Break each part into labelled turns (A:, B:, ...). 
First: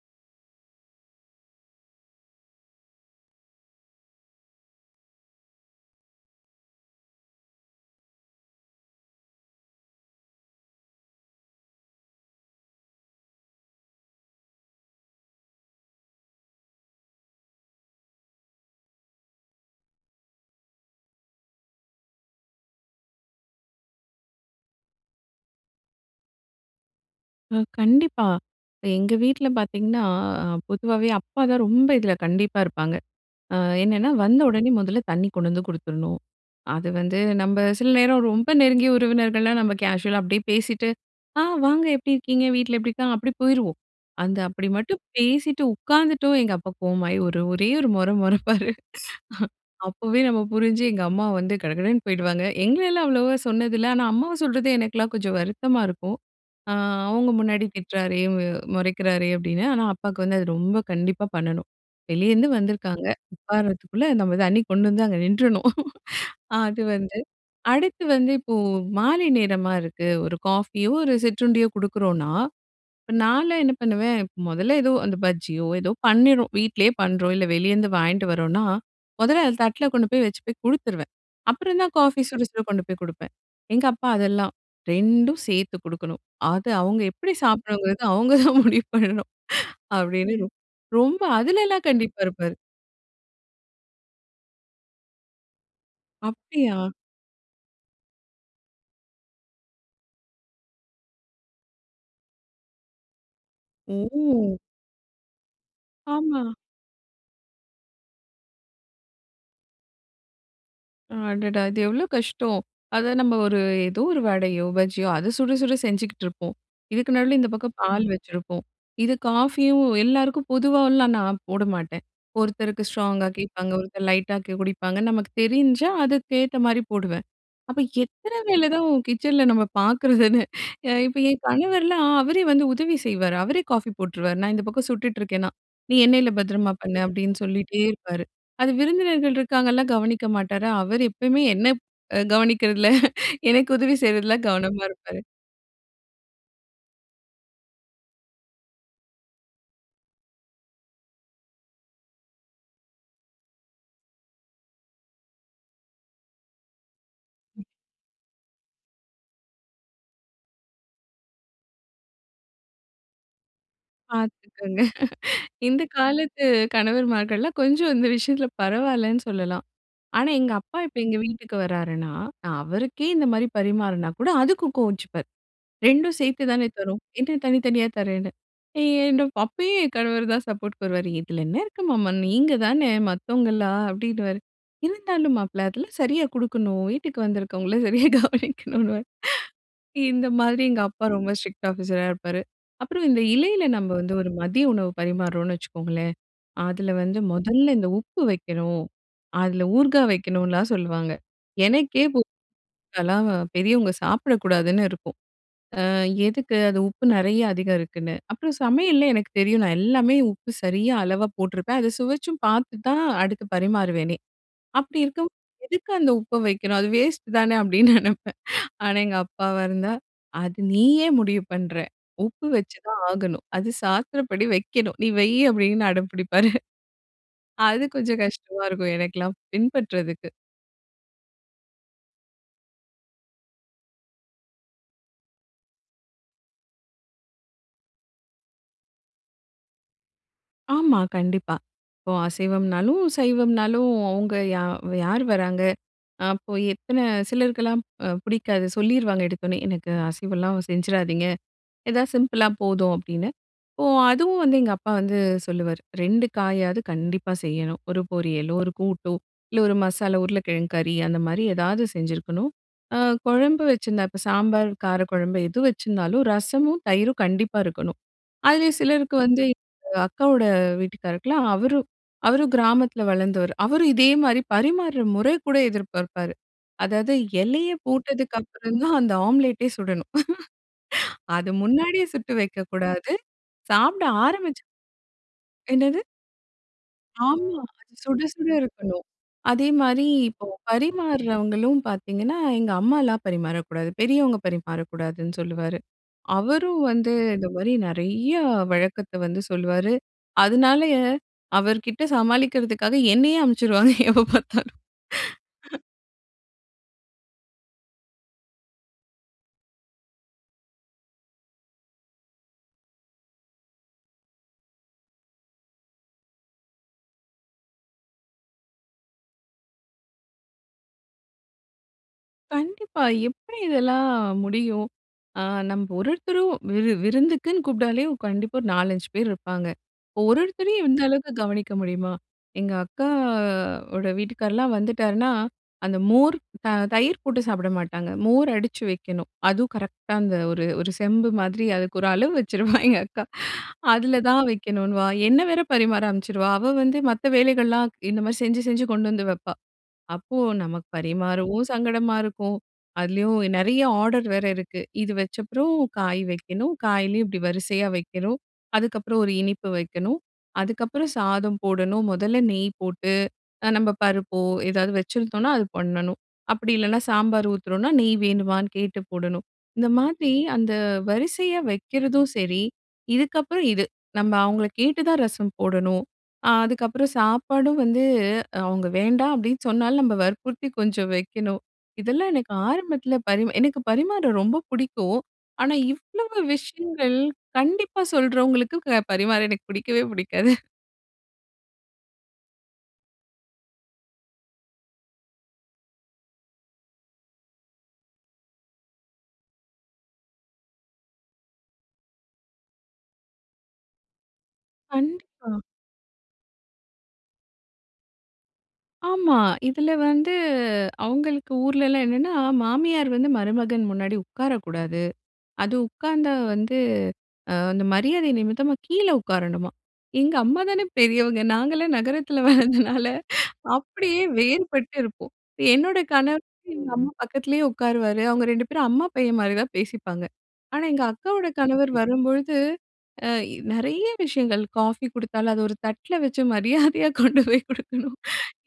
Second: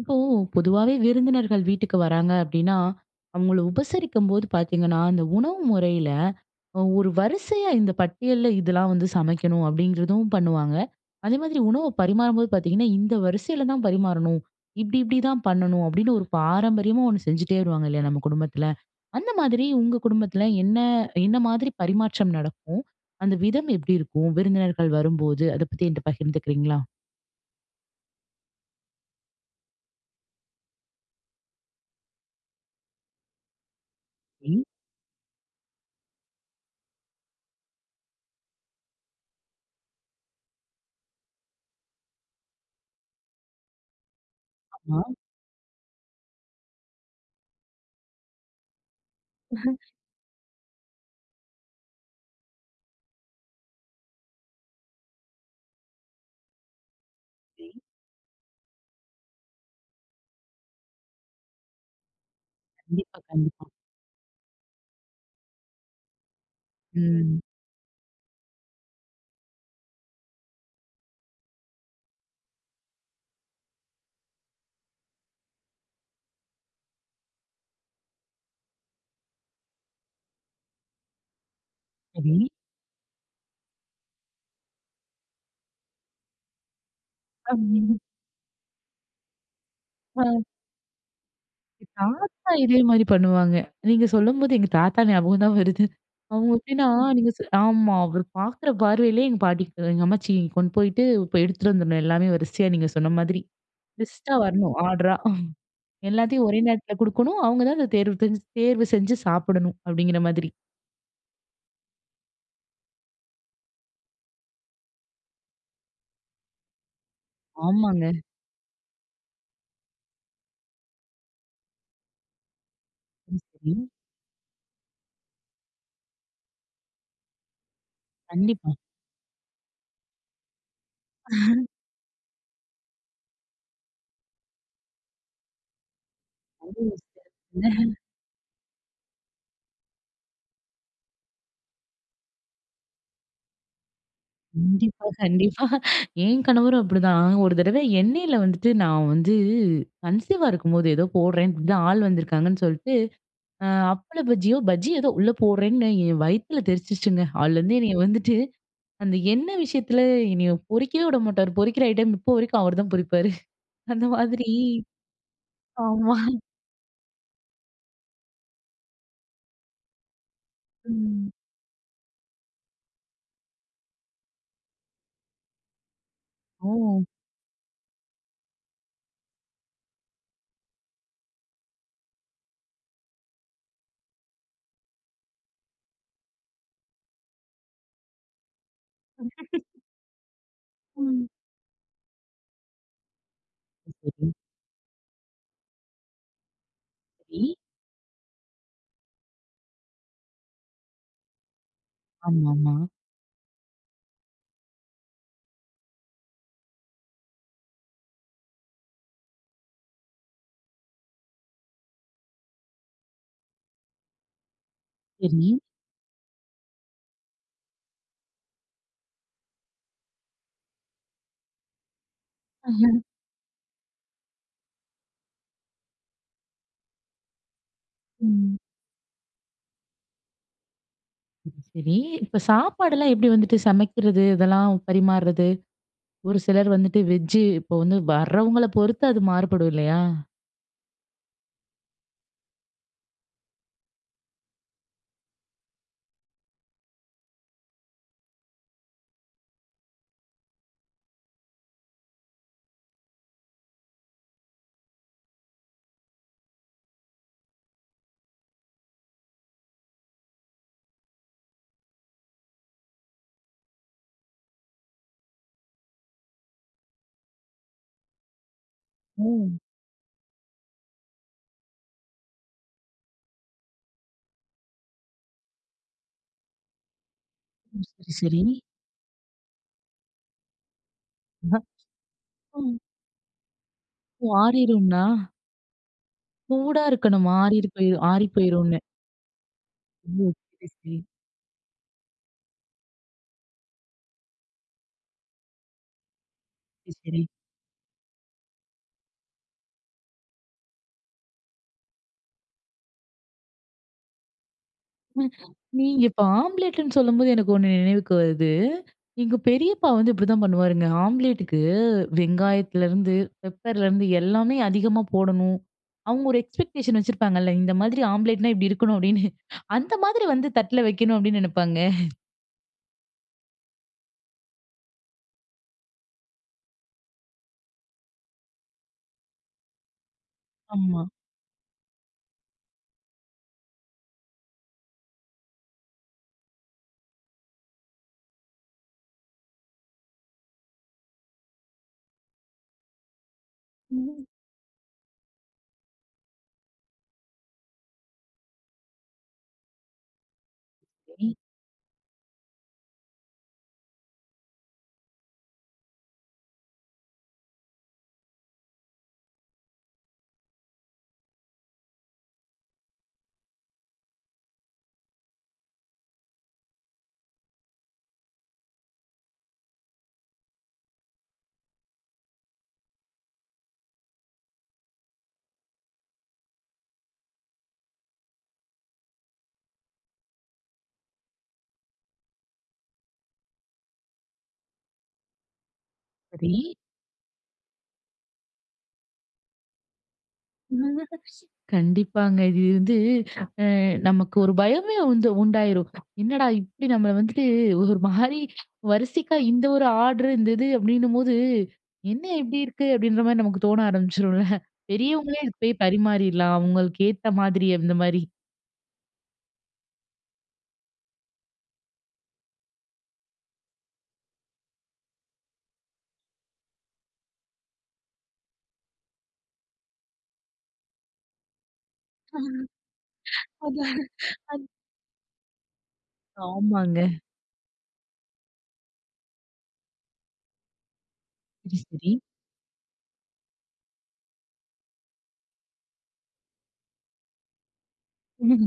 A: இப்போ, பொதுவாவே விருந்தினர்கள் வீட்டுக்கு வராங்க அப்டீன்னா, அவங்கள உபசரிக்கும்போது பார்த்தீங்கன்னா, அந்த உணவு முறைல, அ ஒரு வரிசையா இந்த பட்டியல்ல இதெல்லாம் வந்து சமைக்கணும் அப்டீங்கிறதும் பண்ணுவாங்க. அதேமாதிரி, உணவ பரிமாறும்போது பார்த்தீங்கன்னா, இந்த வரிசைல தா பரிமாறணும். இப்டி, இப்டி, தா பண்ணணும். அப்டீன்னு ஒரு பாரம்பரியமா, ஒன்னு செஞ்சுட்டே வருவாங்க இல்லையா? நம்ம குடும்பத்துல. அந்த மாதிரி உங்க குடும்பத்துல என்ன என்ன மாதிரி பரிமாற்றம் நடக்கும்? அந்த விதம் எப்படி இருக்கும்? விருந்தினர்கள் வரும்போது, அத பத்தி என்கிட்ட பகிர்ந்துக்கிறீங்களா?
B: அ கண்டிப்பா. இப்ப எங்க வீட்ல பாத்தீங்கன்னா, அ பொதுவாவே அப்பா தான் ரொம்ப இதில கண்டிப்பா இருப்பாங்க. அ, என்னன்னா, வந்த
A: ம்.
B: உடனே மொதல்ல தண்ணி கொண்டு வந்து கொடுத்துரணும். அது வந்து நம்ம சில நேரம், ரொம்ப நெருங்கிய உறவினர்கள்னா, நம்ம கேஷுவலா அப்படியே பேசிட்டு ஆ, வாங்க எப்படி இருக்கீங்க? வீட்ல எப்படி இருக்காங்க? அப்டீ போயிருவோம். அந்த, அப்டி மட்டும்
A: ஆமா.
B: பேசிட்டு உட்காந்துட்டோம், எங்க அப்பா கோவமாயி, ஒரு ஒரே ஒரு மொற மொறைப்பாரு. அப்போவே நம்ம புரிஞ்சு, எங்க அம்மா வந்து கடகடன்னு போயிடுவாங்க. எங்களலாம் அவ்வளவா சொன்னது இல்ல. ஆனா, அம்மாவ சொல்றது, எனக்கெல்லாம் கொஞ்சம் வருத்தமா இருக்கும். அ, அவங்க முன்னாடி
A: சரி.
B: திட்றாரே, அ முறைக்கிறாரே, அப்டீன்னு. ஆனா, அப்பாக்கு வந்து, அது ரொம்ப கண்டிப்பா பண்ணணும். வெளியருந்து வந்துருக்காங்க,
A: கண்டிப்பா, கண்டிப்பா.
B: உட்காருறதுக்குள்ள நம்ம தண்ணி கொண்டு வந்து அங்க நின்றணும். அது வந்து
A: ம்.
B: அடுத்து வந்து இப்போ, மாலை நேரமா இருக்கு. ஒரு காஃபியோ, ஒரு சிற்றுண்டியோ, கொடுக்குறோம்னா. இப்ப நான்லாம் என்ன பண்ணுவேன், மொதல்ல ஏதோ அந்த பஜ்ஜியோ ஏதோ பண்ணிறோம். வீட்லேயே பண்ணுறோம், இல்ல வெளியருந்து வாங்கிட்டு வரோம்னா, மொதல்ல அத தட்ல கொண்டு போய் வச்சு போய் கொடுத்துருவேன். அப்புறந்தான் காஃபி சுட
A: சரி.
B: சுட கொண்டு போய் கொடுப்பேன். எங்க, அப்பா அதெல்லாம் 2ம் சேர்த்து கொடுக்கணும். அது, அவங்க எப்படி
A: [unintelligible]
B: சாப்பிடணுங்கிறது, அவங்க தான் முடிவு பண்ணணும்.
A: ஹ.
B: அப்டீன்னு ரொம்ப அதுலலாம் கண்டிப்பா
A: தாத்தா,
B: இருப்பாரு.
A: இதே மாரி பண்ணுவாங்க. நீங்க சொல்லும்போது, எங்க தாத்தா ஞாபகம் தான் வருது. அவங்க
B: அப்டியா?
A: எப்படின்னா, நீங்க சொல். ஆமா. அவர் பார்க்குற பார்வையிலேயே எங்க பாட்டிக்கு எங்க அம்மாச்சி கொண்டு போயிட்டு, இப்ப எடுத்துட்டு வந்துடணும் எல்லாமே வரிசையா, நீங்க சொன்ன மாதிரி. பெஸ்ட்டா
B: ஓ!
A: வரணும், ஆர்டரா.
B: ஆமா.
A: எல்லாத்தையும் ஒரே நேரத்தில கொடுக்கணும், அவங்க தான் அந்த தேர்வு தெஞ் தேர்வு செஞ்சு சாப்பிடணும். அப்டீங்கிற மாதிரி.
B: அடடா! இது எவ்ளோ கஷ்டம். அத நம்ப ஒரு ஏதோ ஒரு வடையோ, பஜ்ஜியோ அத சுட சுட செஞ்சுக்கிட்டுருப்போம். இதுக்கு நடுவுல இந்த பக்கம் பால்
A: ஆமாங்க.
B: வச்சிருப்போம். இது காஃபியும் எல்லாருக்கும் பொதுவால்லாம் நான் போடமாட்டேன். ஒருத்தருக்கு ஸ்ட்ராங்கா கேட்பாங்க.
A: ம்ஹ்ம்.
B: ஒருத்தர் லைட்டா கே குடிப்பாங்க. நமக்கு தெரிஞ்சா அதுக்கேத்த மாரி போடுவேன். அப்ப எத்தன வேல
A: கண்டிப்பா.
B: தான் கிச்சன்ல நம்ம பார்க்கறதுன்னு, அ இப்ப என் கணவர்லாம் அவரே வந்து உதவி செய்வாரு. அவரே காஃபி போட்டுருவாரு. நான் இந்த பக்கம் சுட்டுட்ருக்கேன்னா. "நீ எண்ணெய்ல பத்திரமா பண்ணு"
A: [unintelligible]
B: அப்டின்னு சொல்லிட்டே இருப்பாரு. அது விருந்தினர்கள் இருக்காங்கல்லாம் கவனிக்க மாட்டாரு. அவரு எப்பயுமே என்ன ப் அ கவனிக்கிறதுல எனக்கு உதவி செய்றதில்ல கவனமா
A: கண்டிப்பா,
B: இருப்பாரு.
A: கண்டிப்பா. என் கணவரும் அப்படி தான். ஒரு தடவ எண்ணெய்ல வந்துட்டு நான் வந்து கன்சீவா இருக்கும்போது, ஏதோ போட்றேன் இப்படி தான் ஆள் வந்திருக்காங்கன்னு சொல்ட்டு, அ அப்பள பஜ்ஜியோ, பஜ்ஜி ஏதோ உள்ள போட்றேன்னு என் வயித்துல தெறிச்சுருச்சுங்க.
B: ம்.
A: அதுலேருந்து என்னைய வந்துட்டு, அந்த எண்ணெய் விஷயத்துல என்னைய பொரிக்கவே விடமாட்டாரு. பொறிக்கிற ஐட்டம் இப்போ வரைக்கும் அவர்தான் பொறிப்பாரு. அந்த மாதிரி.
B: பார்த்துக்கோங்க. இந்த
A: ஆமா.
B: காலத்து கணவர்மார்கள்லாம் கொஞ்சம் இந்த விஷயத்ல பரவாயில்லன்னு சொல்லலாம். ஆனா எங்க அப்பா இப்ப எங்க
A: ம்.
B: வீட்டுக்கு வராருன்னா, நா அவருக்கே இந்த மாரி பரிமாறினா கூட அதுக்கு கோவிச்சுப்பார். ரெண்டும் சேர்த்து தானே தர்றோம்.
A: ஓ!
B: என்ன தனித்தனியா தர்றேன்னு. என்னப்பா? அப்பயும் என் கணவர் தான் சப்போர்ட்க்கு வருவாரு. "இதுல என்ன இருக்கு மாமா. நீங்க தானே, மத்தவங்களா?" அப்படின்னுவாரு. இருந்தாலும் மாப்பிள! அதெல்லாம் சரியா குடுக்கணும், வீட்டுக்கு வந்திருக்கவங்கள சரியா கவனிக்கணுன்னுவாரு. இந்த மாதிரி எங்க அப்பா
A: ம்.
B: ரொம்ப ஸ்ட்ரிக்ட் ஆஃபீஸரா இருப்பாரு. அப்பறம் இந்த இலையில நம்ம
A: ஓ!
B: வந்து ஒரு
A: சரி.
B: மதிய உணவு பரிமாருறோம்ன்னு வச்சுக்கோங்களேன், அதுல வந்து
A: சரி.
B: மொதல்ல இந்த உப்பு வைக்கணும், அதுல ஊர்காய் வைக்கணும்லாம் சொல்லுவாங்க. எனக்கே பு
A: ஆமாமா.
B: அதெல்லாம் பெரியவங்க சாப்பிடக்கூடாதுன்னு இருக்கும். அ எதுக்கு அது? உப்பு நெறைய அதிகம் இருக்குன்னு. அப்புறம் சமையல்ல எனக்கு தெரியும் நான் எல்லாமே உப்பு சரியா அளவா போட்டிருப்பேன். அதை சுவைச்சும் பார்த்து தான் அடுத்து பரிமாறுவேனே. "அப்படி இருக்கும்போது
A: சரி.
B: எதுக்கு அந்த உப்பை வைக்கணும்? அது வேஸ்ட்டு தானே" அப்டின்னு நெனைப்பேன். ஆனா எங்க அப்பாவா இருந்தா "அது நீ ஏன் முடிவு பண்ணுற? உப்பு வச்சுதான் ஆகணும். அது சாஸ்த்திரப்படி வைக்கணும். நீ வை." அப்டின்னு அடம் புடிப்பாரு. அது கொஞ்சம்
A: ம்.
B: கஷ்டமா இருக்கும், எனக்கெல்லாம் பின்பற்றதுக்கு.
A: சரி சரி. இப்போ சாப்பாடுலா எப்படி வந்துட்டு சமைக்கிறது? இதெல்லாம் பரிமாறது? ஒரு சிலர் வந்துட்டு வெஜ்ஜு இப்ப வந்து வரவங்கள பொறுத்து அது மாறுபடும் இல்லையா?
B: ஆமா கண்டிப்பா. இப்போ அசைவம்னாலும், சைவம்னாலும் அவங்க யா யார் வராங்க? அப்போ எத்தன சிலருக்கெல்லாம் அ பிடிக்காது சொல்லிருவாங்க எடுத்தோனே. எனக்கு அசைவம்லா செஞ்சிராதீங்க, எதா சிம்பிளா போதும் அப்டீன்னு. இப்போ அதுவும் வந்து எங்க அப்பா வந்து சொல்லுவாரு 2 காயாவது கண்டிப்பா செய்யணும். ஒரு பொரியலோ, ஒரு கூட்டோ இல்ல ஒரு மசாலா உருளைக்கிழங்கு கறி அந்த மாதிரி ஏதாவது செஞ்சுருக்கணும். அ குழம்பு வச்சிருந்தா இப்ப சாம்பார், கார குழம்பு எது வச்சிருந்தாலும் ரசமும், தயிரும் கண்டிப்பா இருக்கணும். அதுலயும் சிலருக்கு வந்து
A: ம்.
B: அ அக்காவோட வீட்டுக்காரருக்கு எல்லாம், அவரு அவரு கிராமத்துல வளர்ந்தவரு. அவரு இதே மாதிரி பரிமாறுற முற கூட எதிர்ப்பார்ப்பார். அதாவது இலையப்
A: ம். சரி
B: போட்டதுக்கு
A: சரி.
B: அப்புறம் தான் அந்த ஆம்லெட்டே சுடணும். அது
A: அ.
B: முன்னாடியே சுட்டு
A: ஓ.
B: வக்கக்கூடாது. சாப்பிட
A: ஓ!
B: ஆரமிச்சா
A: ஆறிரும்ன்னா?
B: என்னது?
A: சூடா இருக்கணுமா?
B: ஆமா.
A: ஆறிறு போயி
B: அது சுட
A: ஆறி
B: சுட
A: போயிரும்னு.
B: இருக்கணும். அதேமாதிரி
A: ஓ!
B: இப்போ,
A: சரி சரி.
B: பரிமாறுறவங்களும் பார்த்தீங்கன்னா, எங்க அம்மாலா பரிமாறக்கூடாது, பெரியவங்க பரிமாறக்கூடாதுன்னு சொல்லுவாரு. அவரும்
A: சரி
B: வந்து
A: சரி.
B: இந்த மாதிரி நெறையா வழக்கத்த வந்து சொல்லுவாரு. அதனாலயே அவர்கிட்ட சமாளிக்கிறதுக்காக, என்னையே அனுப்பிச்சுருவாங்க எப்ப பார்த்தாலும்.
A: ம, நீங்க இப்ப ஆம்லேட்டுன்னு சொல்லும்போது எனக்கு ஒண்ணு நினைவுக்கு வருது. எங்க பெரியப்பா வந்து இப்படிதான் பண்ணுவாருங்க. ஆம்லேட்டுக்கு வெங்காயத்திலேருந்து, பெப்பர்லேருந்து எல்லாமே அதிகமா போடணும். அவங்க ஒரு எக்ஸ்பெக்டேஷன் வச்சிருப்பாங்கல்ல. இந்த மாதிரி ஆம்லேட்னா இப்டி இருக்கணும் அப்டீன்னு. அந்த மாதிரி வந்து தட்டுல வக்கணும் அப்டீன்னு நினைப்பாங்க.
B: கண்டிப்பா! எப்படி இதெல்லாம் முடியும்? ஆ நம்ப ஒருவொருத்தரும் விரு விருந்துக்குன்னு கூப்பிட்டாலே கண்டிப்பா ஒரு நாலஞ்சு பேர் இருப்பாங்க. இப்போ ஒரு ஒருத்தரையும் இந்த
A: ஆமா.
B: அளவுக்கு கவனிக்க முடியுமா? எங்க அக்கா ஓட வீட்டுக்கார்லாம் வந்துட்டாருன்னா, அந்த மோர் அ தயிர் போட்டு சாப்பிட மாட்டாங்க. மோர் அடுச்சி வைக்கணும். அதுவும் கரெக்டா அந்த ஒரு ஒரு செம்பு மாதிரி. அதுக்கு ஒரு அளவு வச்சுருவா எங்க அக்கா. அதில
A: ம்.
B: தான் வைக்கணுன்னுவா. என்னை வேற பரிமாற அனுமிச்சிருவா. அவ வந்து மத்த வேலைகள்லாம் இந்த மாரி செஞ்சு செஞ்சு கொண்டு வந்து வைப்பா. அப்போ நமக்கு
A: சரி.
B: பரிமாறவும் சங்கடமா இருக்கும். அதுலேயும் நெறைய ஆர்டர் வேற இருக்கு. இது வச்சப்பறம் காய் வைக்கணும். காய்லயும் இப்படி வரிசையா வைக்கணும். அதுக்கப்புறம் ஒரு இனிப்பு வைக்கணும். அதுக்கப்புறம் சாதம் போடணும். முதல்ல நெய் போட்டு, அ நம்ம பருப்போ ஏதாவது வச்சுருந்தோம்னா அது பண்ணணும். அப்படி இல்லைனா? சாம்பார் ஊத்துறோம்னா நெய் வேணுமான்னு கேட்டு போடணும். இந்த மாதிரி அந்த வரிசையா வைக்கிறதும் சரி, இதுக்கப்புறம் இது. நம்ம அவங்களை கேட்டுதான் ரசம் போடணும். அ அதுக்கப்பறம் சாப்பாடும் வந்து அவங்க வேண்டாம், அப்படின்னு சொன்னாலும் நம்ப வற்புறுத்தி கொஞ்சம் வைக்கணும். இதெல்லாம் எனக்கு ஆரம்பத்தில பரிமா எனக்கு பரிமாற ரொம்ப புடிக்கும். ஆனா, இவ்வளவு
A: சரி.
B: விஷயங்கள் கண்டிப்பா சொல்றவங்களுக்கு க பரிமாற எனக்கு புடிக்கவே புடிக்காது.
A: கண்டிப்பாங்க! இது வந்து அ நமக்கு ஒரு பயமே வந்து உண்டாயிரும். என்னடா இப்படி நம்மள வந்துட்டு ஒரு மாரி வரிசைக்கா இந்த ஒரு ஆர்ட்ரு இந்த இது அப்படின்னும்போது, என்ன இப்படி இருக்கு? அப்படின்ற மாரி நமக்கு தோண ஆரம்பிச்சுரும்ல. பெரியவங்களே
B: கண்டிப்பா.
A: இதுக்கு போய் பரிமாறிறலாம். அவங்களுக்கு ஏத்த மாதிரி, அந்த மாரி.
B: ஆமா. இதுல வந்து அவங்களுக்கு ஊருலலாம் என்னென்னா, மாமியார் வந்து மருமகன் முன்னாடி உட்காரக்கூடாது. அது உட்காந்தா வந்து அ அந்த மரியாத நிமித்தமா கீழ உட்காரணுமாம். எங்க அம்மா தானே பெரியவங்க, நாங்கலாம் நகரத்துல வளந்ததுனால
A: அது
B: அப்டீயே
A: அது.
B: வேறுபட்டு இருப்போம். என்னோட கணவர் எங்க
A: ஆமாங்க.
B: அம்மா பக்கத்துலேயே உட்காருவாரு. அவங்க ரெண்டு பேரும், அம்மா, பையன் மாரி தான் பேசிப்பாங்க. ஆனா, எங்க அக்காவோட
A: சரி,
B: கணவர்
A: சரி.
B: வரும்பொழுது அ எ நெறைய விஷயங்கள் காஃபி குடுத்தாலும் அத ஒரு தட்டில வச்சு, மரியாதையா கொண்டு போய் குடுக்கணும்.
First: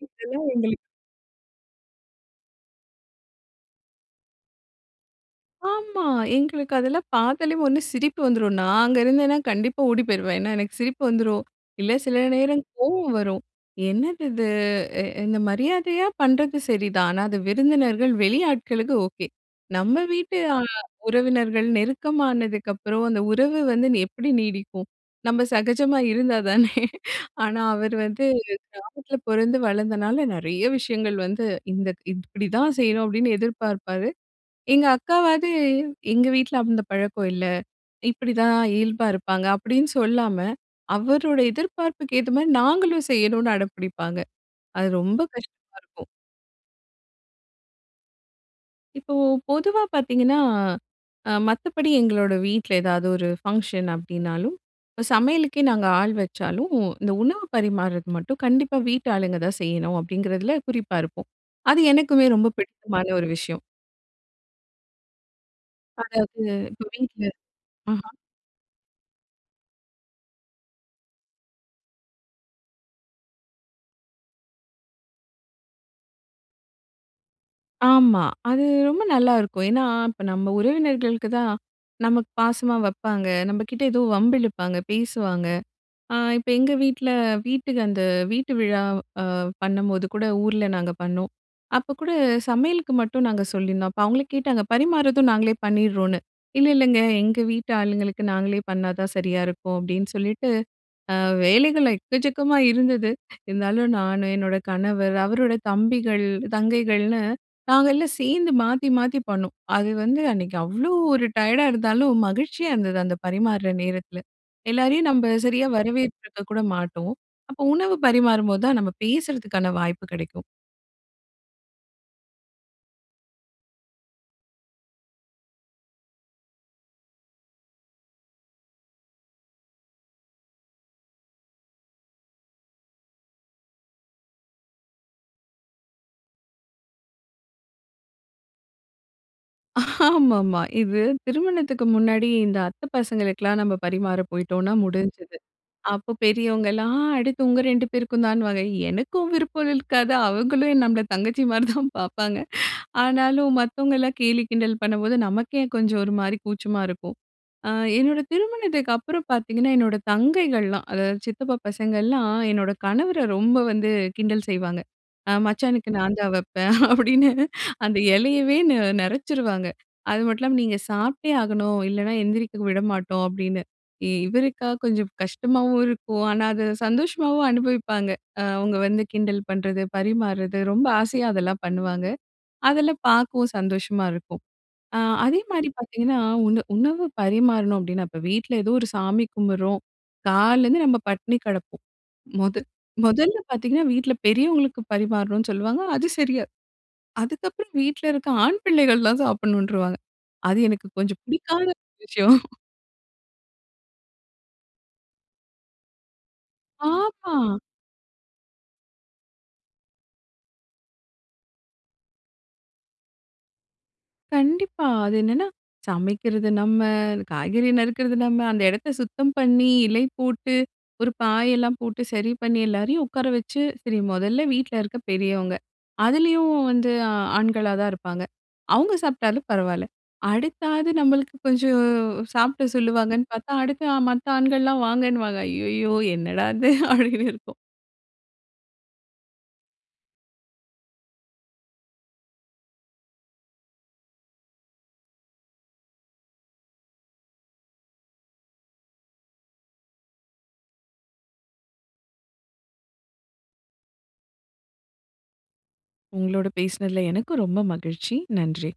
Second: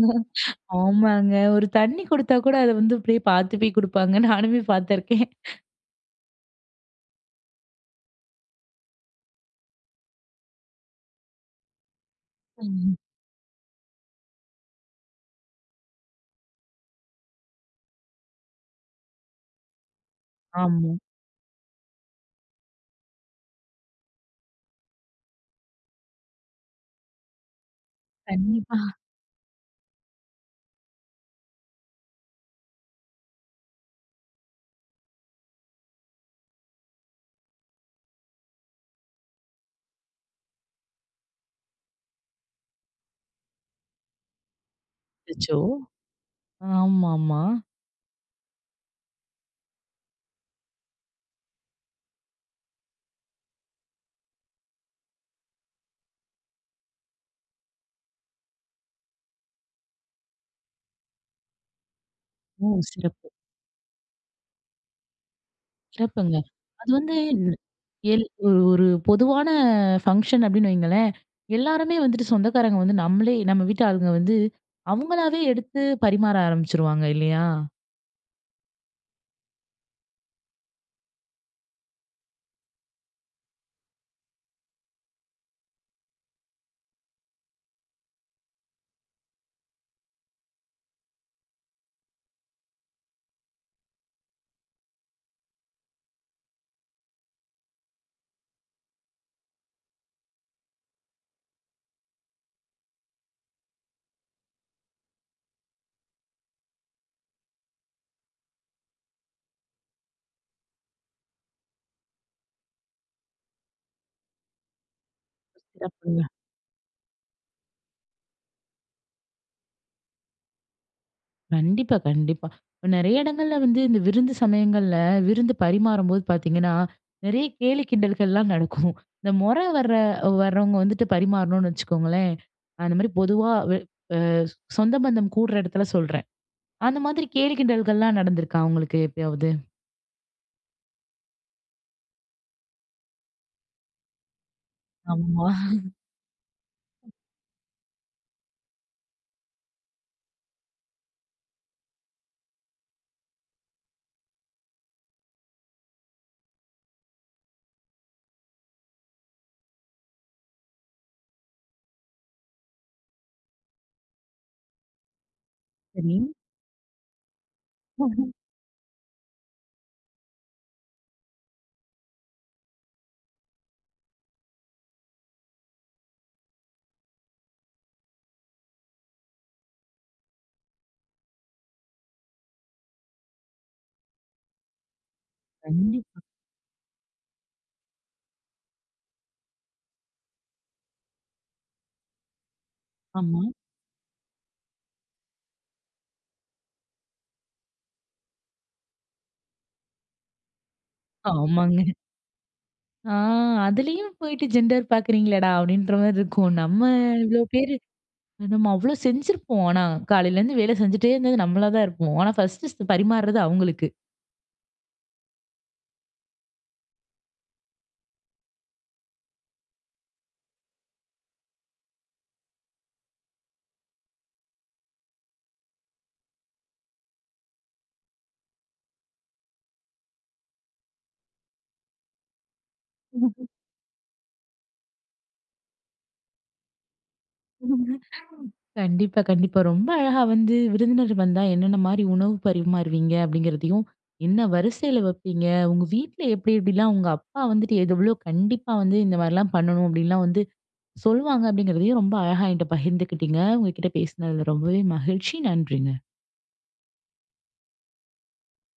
B: இதெல்லாம் எங்களுக்கு
A: ஆமாங்க, ஒரு தண்ணீ குடுத்தா கூட, அத வந்து அப்படியே பாத்து போய் குடுப்பாங்க, நானுமே பாத்துருக்கேன்.
B: ஆமா. எங்களுக்கு அதெல்லாம் பாத்தாலே ஒண்ணு சிரிப்பு வந்துரும். நான் அங்கே இருந்தேன்னா, கண்டிப்பா ஓடி போயிருவேன். ஏன்னா, எனக்கு சிரிப்பு வந்துரும். இல்ல சில நேரம்,
A: ம்.
B: கோவம் வரும். என்னது இது? இ இந்த மரியாதையா பண்ணுறது சரிதான். ஆனா, அது விருந்தினர்கள், வெளி ஆட்களுக்கு ஓகே. நம்ப வீட்டு அ
A: ஆமா.
B: உறவினர்கள், நெருக்கமானதுக்கப்புறம் அந்த உறவு வந்து எப்படி நீடிக்கும்? நம்ப சகஜமா இருந்தா தானே. ஆனா, அவர் வந்து
A: கண்டிப்பா.
B: கிராமத்துல பிறந்து வளர்ந்தனால, நெறைய விஷயங்கள் வந்து இந்த இப்படி தான் செய்யணும் அப்படின்னு எதிர்பார்ப்பாரு. எங்க அக்காவாது "எங்க வீட்டுல அந்த பழக்கம் இல்ல, இப்படித்தான் இயல்பா இருப்பாங்க, அப்டின்னு சொல்லாம, அவருடைய எதிர்பார்ப்புக்கு ஏத்த மாதிரி நாங்களும் செய்யணும்னு அடம்பிடிப்பாங்க." அது ரொம்ப
A: அச்சோ!
B: கஷ்டமா இருக்கும்.
A: ஆமாமா.
B: இப்போ பொதுவா பார்த்தீங்கன்னா, அ மத்தபடி எங்களோட வீட்டில ஏதாவது ஒரு ஃபங்ஷன் அப்படினாலும். இப்ப சமையலுக்கே நாங்க ஆள் வச்சாலும், இந்த உணவு பரிமாறுது மட்டும் கண்டிப்பா வீட்டாளுங்க தான் செய்யணும், அப்படிங்கிறதில குறிப்பா இருப்போம். அது எனக்குமே ரொம்ப
A: ஓ!
B: பிடித்தமான ஒரு
A: சிறப்பு.
B: விஷயம்.
A: சிறப்புங்க.
B: அதாவது இப்போ
A: அது வந்து
B: வீட்டில
A: ம்
B: ம்ஹ்ம்.
A: எல் ஒரு ஒரு பொதுவான ஃபங்ஷன் அப்படின்னு வையுங்களேன். எல்லாருமே வந்துட்டு சொந்தக்காரங்க வந்து நம்மளே நம்ம வீட்டு ஆளுங்க வந்து, அவங்களாவே எடுத்து பரிமாற ஆரம்பிச்சுருவாங்க இல்லையா?
B: ஆமா. அது ரொம்ப நல்லாயிருக்கும். ஏன்னா இப்ப நம்ம உறவினர்களுக்கு தான் நமக்கு பாசமா வப்பாங்க. நம்மகிட்ட ஏதோ வம்பு இழுப்பாங்க. பேசுவாங்க. அ இப்ப எங்க வீட்ல வீட்டுக்கு அந்த வீட்டு விழா அ பண்ணும்போது கூட ஊர்ல நாங்க பண்ணோம். அப்ப கூட சமையலுக்கு மட்டும் நாங்க சொல்லிர்ந்தோம். அப்போ அவங்களே கேட்டாங்க பரிமாறுதும் நாங்களே பண்ணிடுறோன்னு. "இல்ல இல்லைங்க எங்க வீட்டு ஆளுங்களுக்கு நாங்களே பண்ணாதான் சரியா இருக்கும்" அப்படின்னு சொல்லிட்டு அ வேலைகள் எக்கச்சக்கமா இருந்தது. இருந்தாலும் நானு, என்னோட கணவர், அவரோட தம்பிகள், தங்கைகள்னு நாங்க எல்லாம் சேர்ந்து மாத்தி மாத்தி பண்ணோம். அது வந்து அன்னைக்கு அவ்வளோ ஒரு டயடா இருந்தாலும், மகிழ்ச்சியா இருந்தது. அந்த பரிமாறுற நேரத்தில எல்லாரையும் நம்ப சரியா
A: சிறப்புங்க.
B: வரவேற்றுக்க கூட மாட்டோம். அப்போ உணவு பரிமாறும்போது தான் நம்ம பேசறதுக்கான வாய்ப்பு கிடைக்கும்.
A: கண்டிப்பா, கண்டிப்பா. இப்ப நெறைய இடங்கள்ல வந்து இந்த விருந்து சமயங்கள்ல, விருந்து பரிமாறும்போது பார்த்தீங்கன்னா, நெறைய கேலி கிண்டல்கள்லாம் நடக்கும். இந்த மொற வர்ற வர்றவங்க வந்துட்டு பரிமாறணோன்னு வச்சுக்கோங்களேன். அந்த மாரி பொதுவா வ அ சொந்தபந்தம் கூடுற எடத்துல சொல்றேன். அந்த மாதிரி கேலி, கிண்டல்கள்லாம் நடந்துருக்கா உங்களுக்கு எப்பயாவது?
B: ஆமாமா. இது திருமணத்துக்கு முன்னாடி இந்த அத்த பசங்களுக்கெல்லாம் நம்ம பரிமாற போயிட்டோம்னா முடிஞ்சிது.
A: ஆமா.
B: அப்ப பெரியவங்கலாம் அடுத்து உங்க 2 பேருக்கும்தான்னுவாங்க. எனக்கும் விருப்பம் இருக்காது, அவங்களும் நம்மள தங்கச்சி மாரி தான் பாப்பாங்க. ஆனாலும் மத்தவங்க எல்லாம் கேலி கிண்டல் பண்ணும்போது, நமக்கே கொஞ்சம் ஒரு மாரி கூச்சமா இருக்கும். அ என்னோட திருமணத்துக்கப்புறம் பாத்தீங்கன்னா, என்னோட தங்கைகள்லாம், அதாவது சித்தப்பா பசங்க எல்லாம் என்னோட கணவர ரொம்ப வந்து கிண்டல் செய்வாங்க. அ "மச்சானுக்கு
A: சரி.
B: நான் தான் வப்பேன்" அப்டின்னு, அந்த எலையவே நெ நெறச்சிருவாங்க. அது மட்டும் இல்லாம "நீங்க சாப்ட்டே ஆகணும் இல்லனா, எந்திருக்க விடமாட்டோம்" அப்டின்னு. இவருக்கா கொஞ்சம் கஷ்டமாவும் இருக்கும், ஆனா அத சந்தோஷமாவும் அனுபவிப்பாங்க. அ அவங்க வந்து கிண்டல் பண்றது, பரிமாறது, ரொம்ப ஆசையா அதெல்லாம் பண்ணுவாங்க. அதெல்லாம் பார்க்கவும் சந்தோஷமா இருக்கும். அ அதே மாரி பார்த்தீங்கன்னா,
A: கண்டிப்பா.
B: உணவு உணவு பரிமாறனும் அப்டின்னா, இப்ப வீட்ல ஏதோ ஒரு சாமி கும்பிடுறோம், காலைல இருந்து நம்ம பட்டினி கெடப்போம். முதல் முதல்ல
A: ஆமா.
B: பார்த்தீங்கன்னா வீட்ல பெரியவங்களுக்கு பரிமாறணும்னு சொல்லுவாங்க, அது சரியா. அதுக்கப்புறம் வீட்ல இருக்க ஆண் பிள்ளைகள்லாம் சாப்பிடணுன்னுருவாங்க. அது எனக்கு கொஞ்சம் பிடிக்காத
A: ஆமாங்க.
B: விஷயம்.
A: அ. அதுலயும் போயிட்டு ஜெண்டர் பாக்குறீங்களேடா, அப்டிங்கற மாரிருக்கும். நம்ம இவ்ளோ
B: ஆமா.
A: பேரு நம்ம அவ்ளோ செஞ்சிருப்போம். ஆனா காலையில இருந்து வேல செஞ்சுட்டே இருந்தது, நம்மளா தான் இருப்போம். ஆனா 1 பரிமாறுறது அவங்களுக்கு.
B: கண்டிப்பா. அது என்னன்னா சமைக்கிறது நம்ம, காய்கறி நறுக்குறது நம்ம, அந்த எடத்த சுத்தம் பண்ணி, இலை போட்டு, ஒரு பாயெல்லாம் போட்டு, சரி பண்ணி, எல்லாரையும் உட்கார வச்சு, சரி மொதல்ல வீட்ல இருக்க பெரியவங்க. அதுலயும் வந்து ஆண்களா தான் இருப்பாங்க. அவங்க சாப்ட்டாலும் பரவாயில்ல. அடுத்தாவது நம்மளுக்கு கொஞ்சம் சாப்ட சொல்லுவாங்கன்னு பார்த்தா, அடுத்து மத்த ஆண்கள்லாம் வாங்கனுவாங்க. ஐயையோ! என்னடா இது? அப்டின்னு இருக்கும்.
A: கண்டிப்பா, கண்டிப்பா. ரொம்ப அழகா வந்து விருந்தினர் வந்தா என்னென்ன மாரி உணவு பரிமாறுவீங்க? அப்டிங்கறதையும், என்ன வரிசைல வப்பீங்க? உங்க வீட்ல எப்டி எப்படிலாம் உங்க அப்பா வந்துட்டு எது எவ்ளோ கண்டிப்பா வந்து இந்த மாரிலாம் பண்ணனும், அப்டின்னுலாம் வந்து சொல்வாங்க? அப்டிங்கறதையும் ரொம்ப அழகா என்கிட்ட பகிர்ந்துகிட்டீங்க. உங்ககிட்ட பேசுனதுல ரொம்பவே மகிழ்ச்சி. நன்றிங்க.
B: உங்களோடு பேசுனதுல எனக்கும் ரொம்ப மகிழ்ச்சி. நன்றி.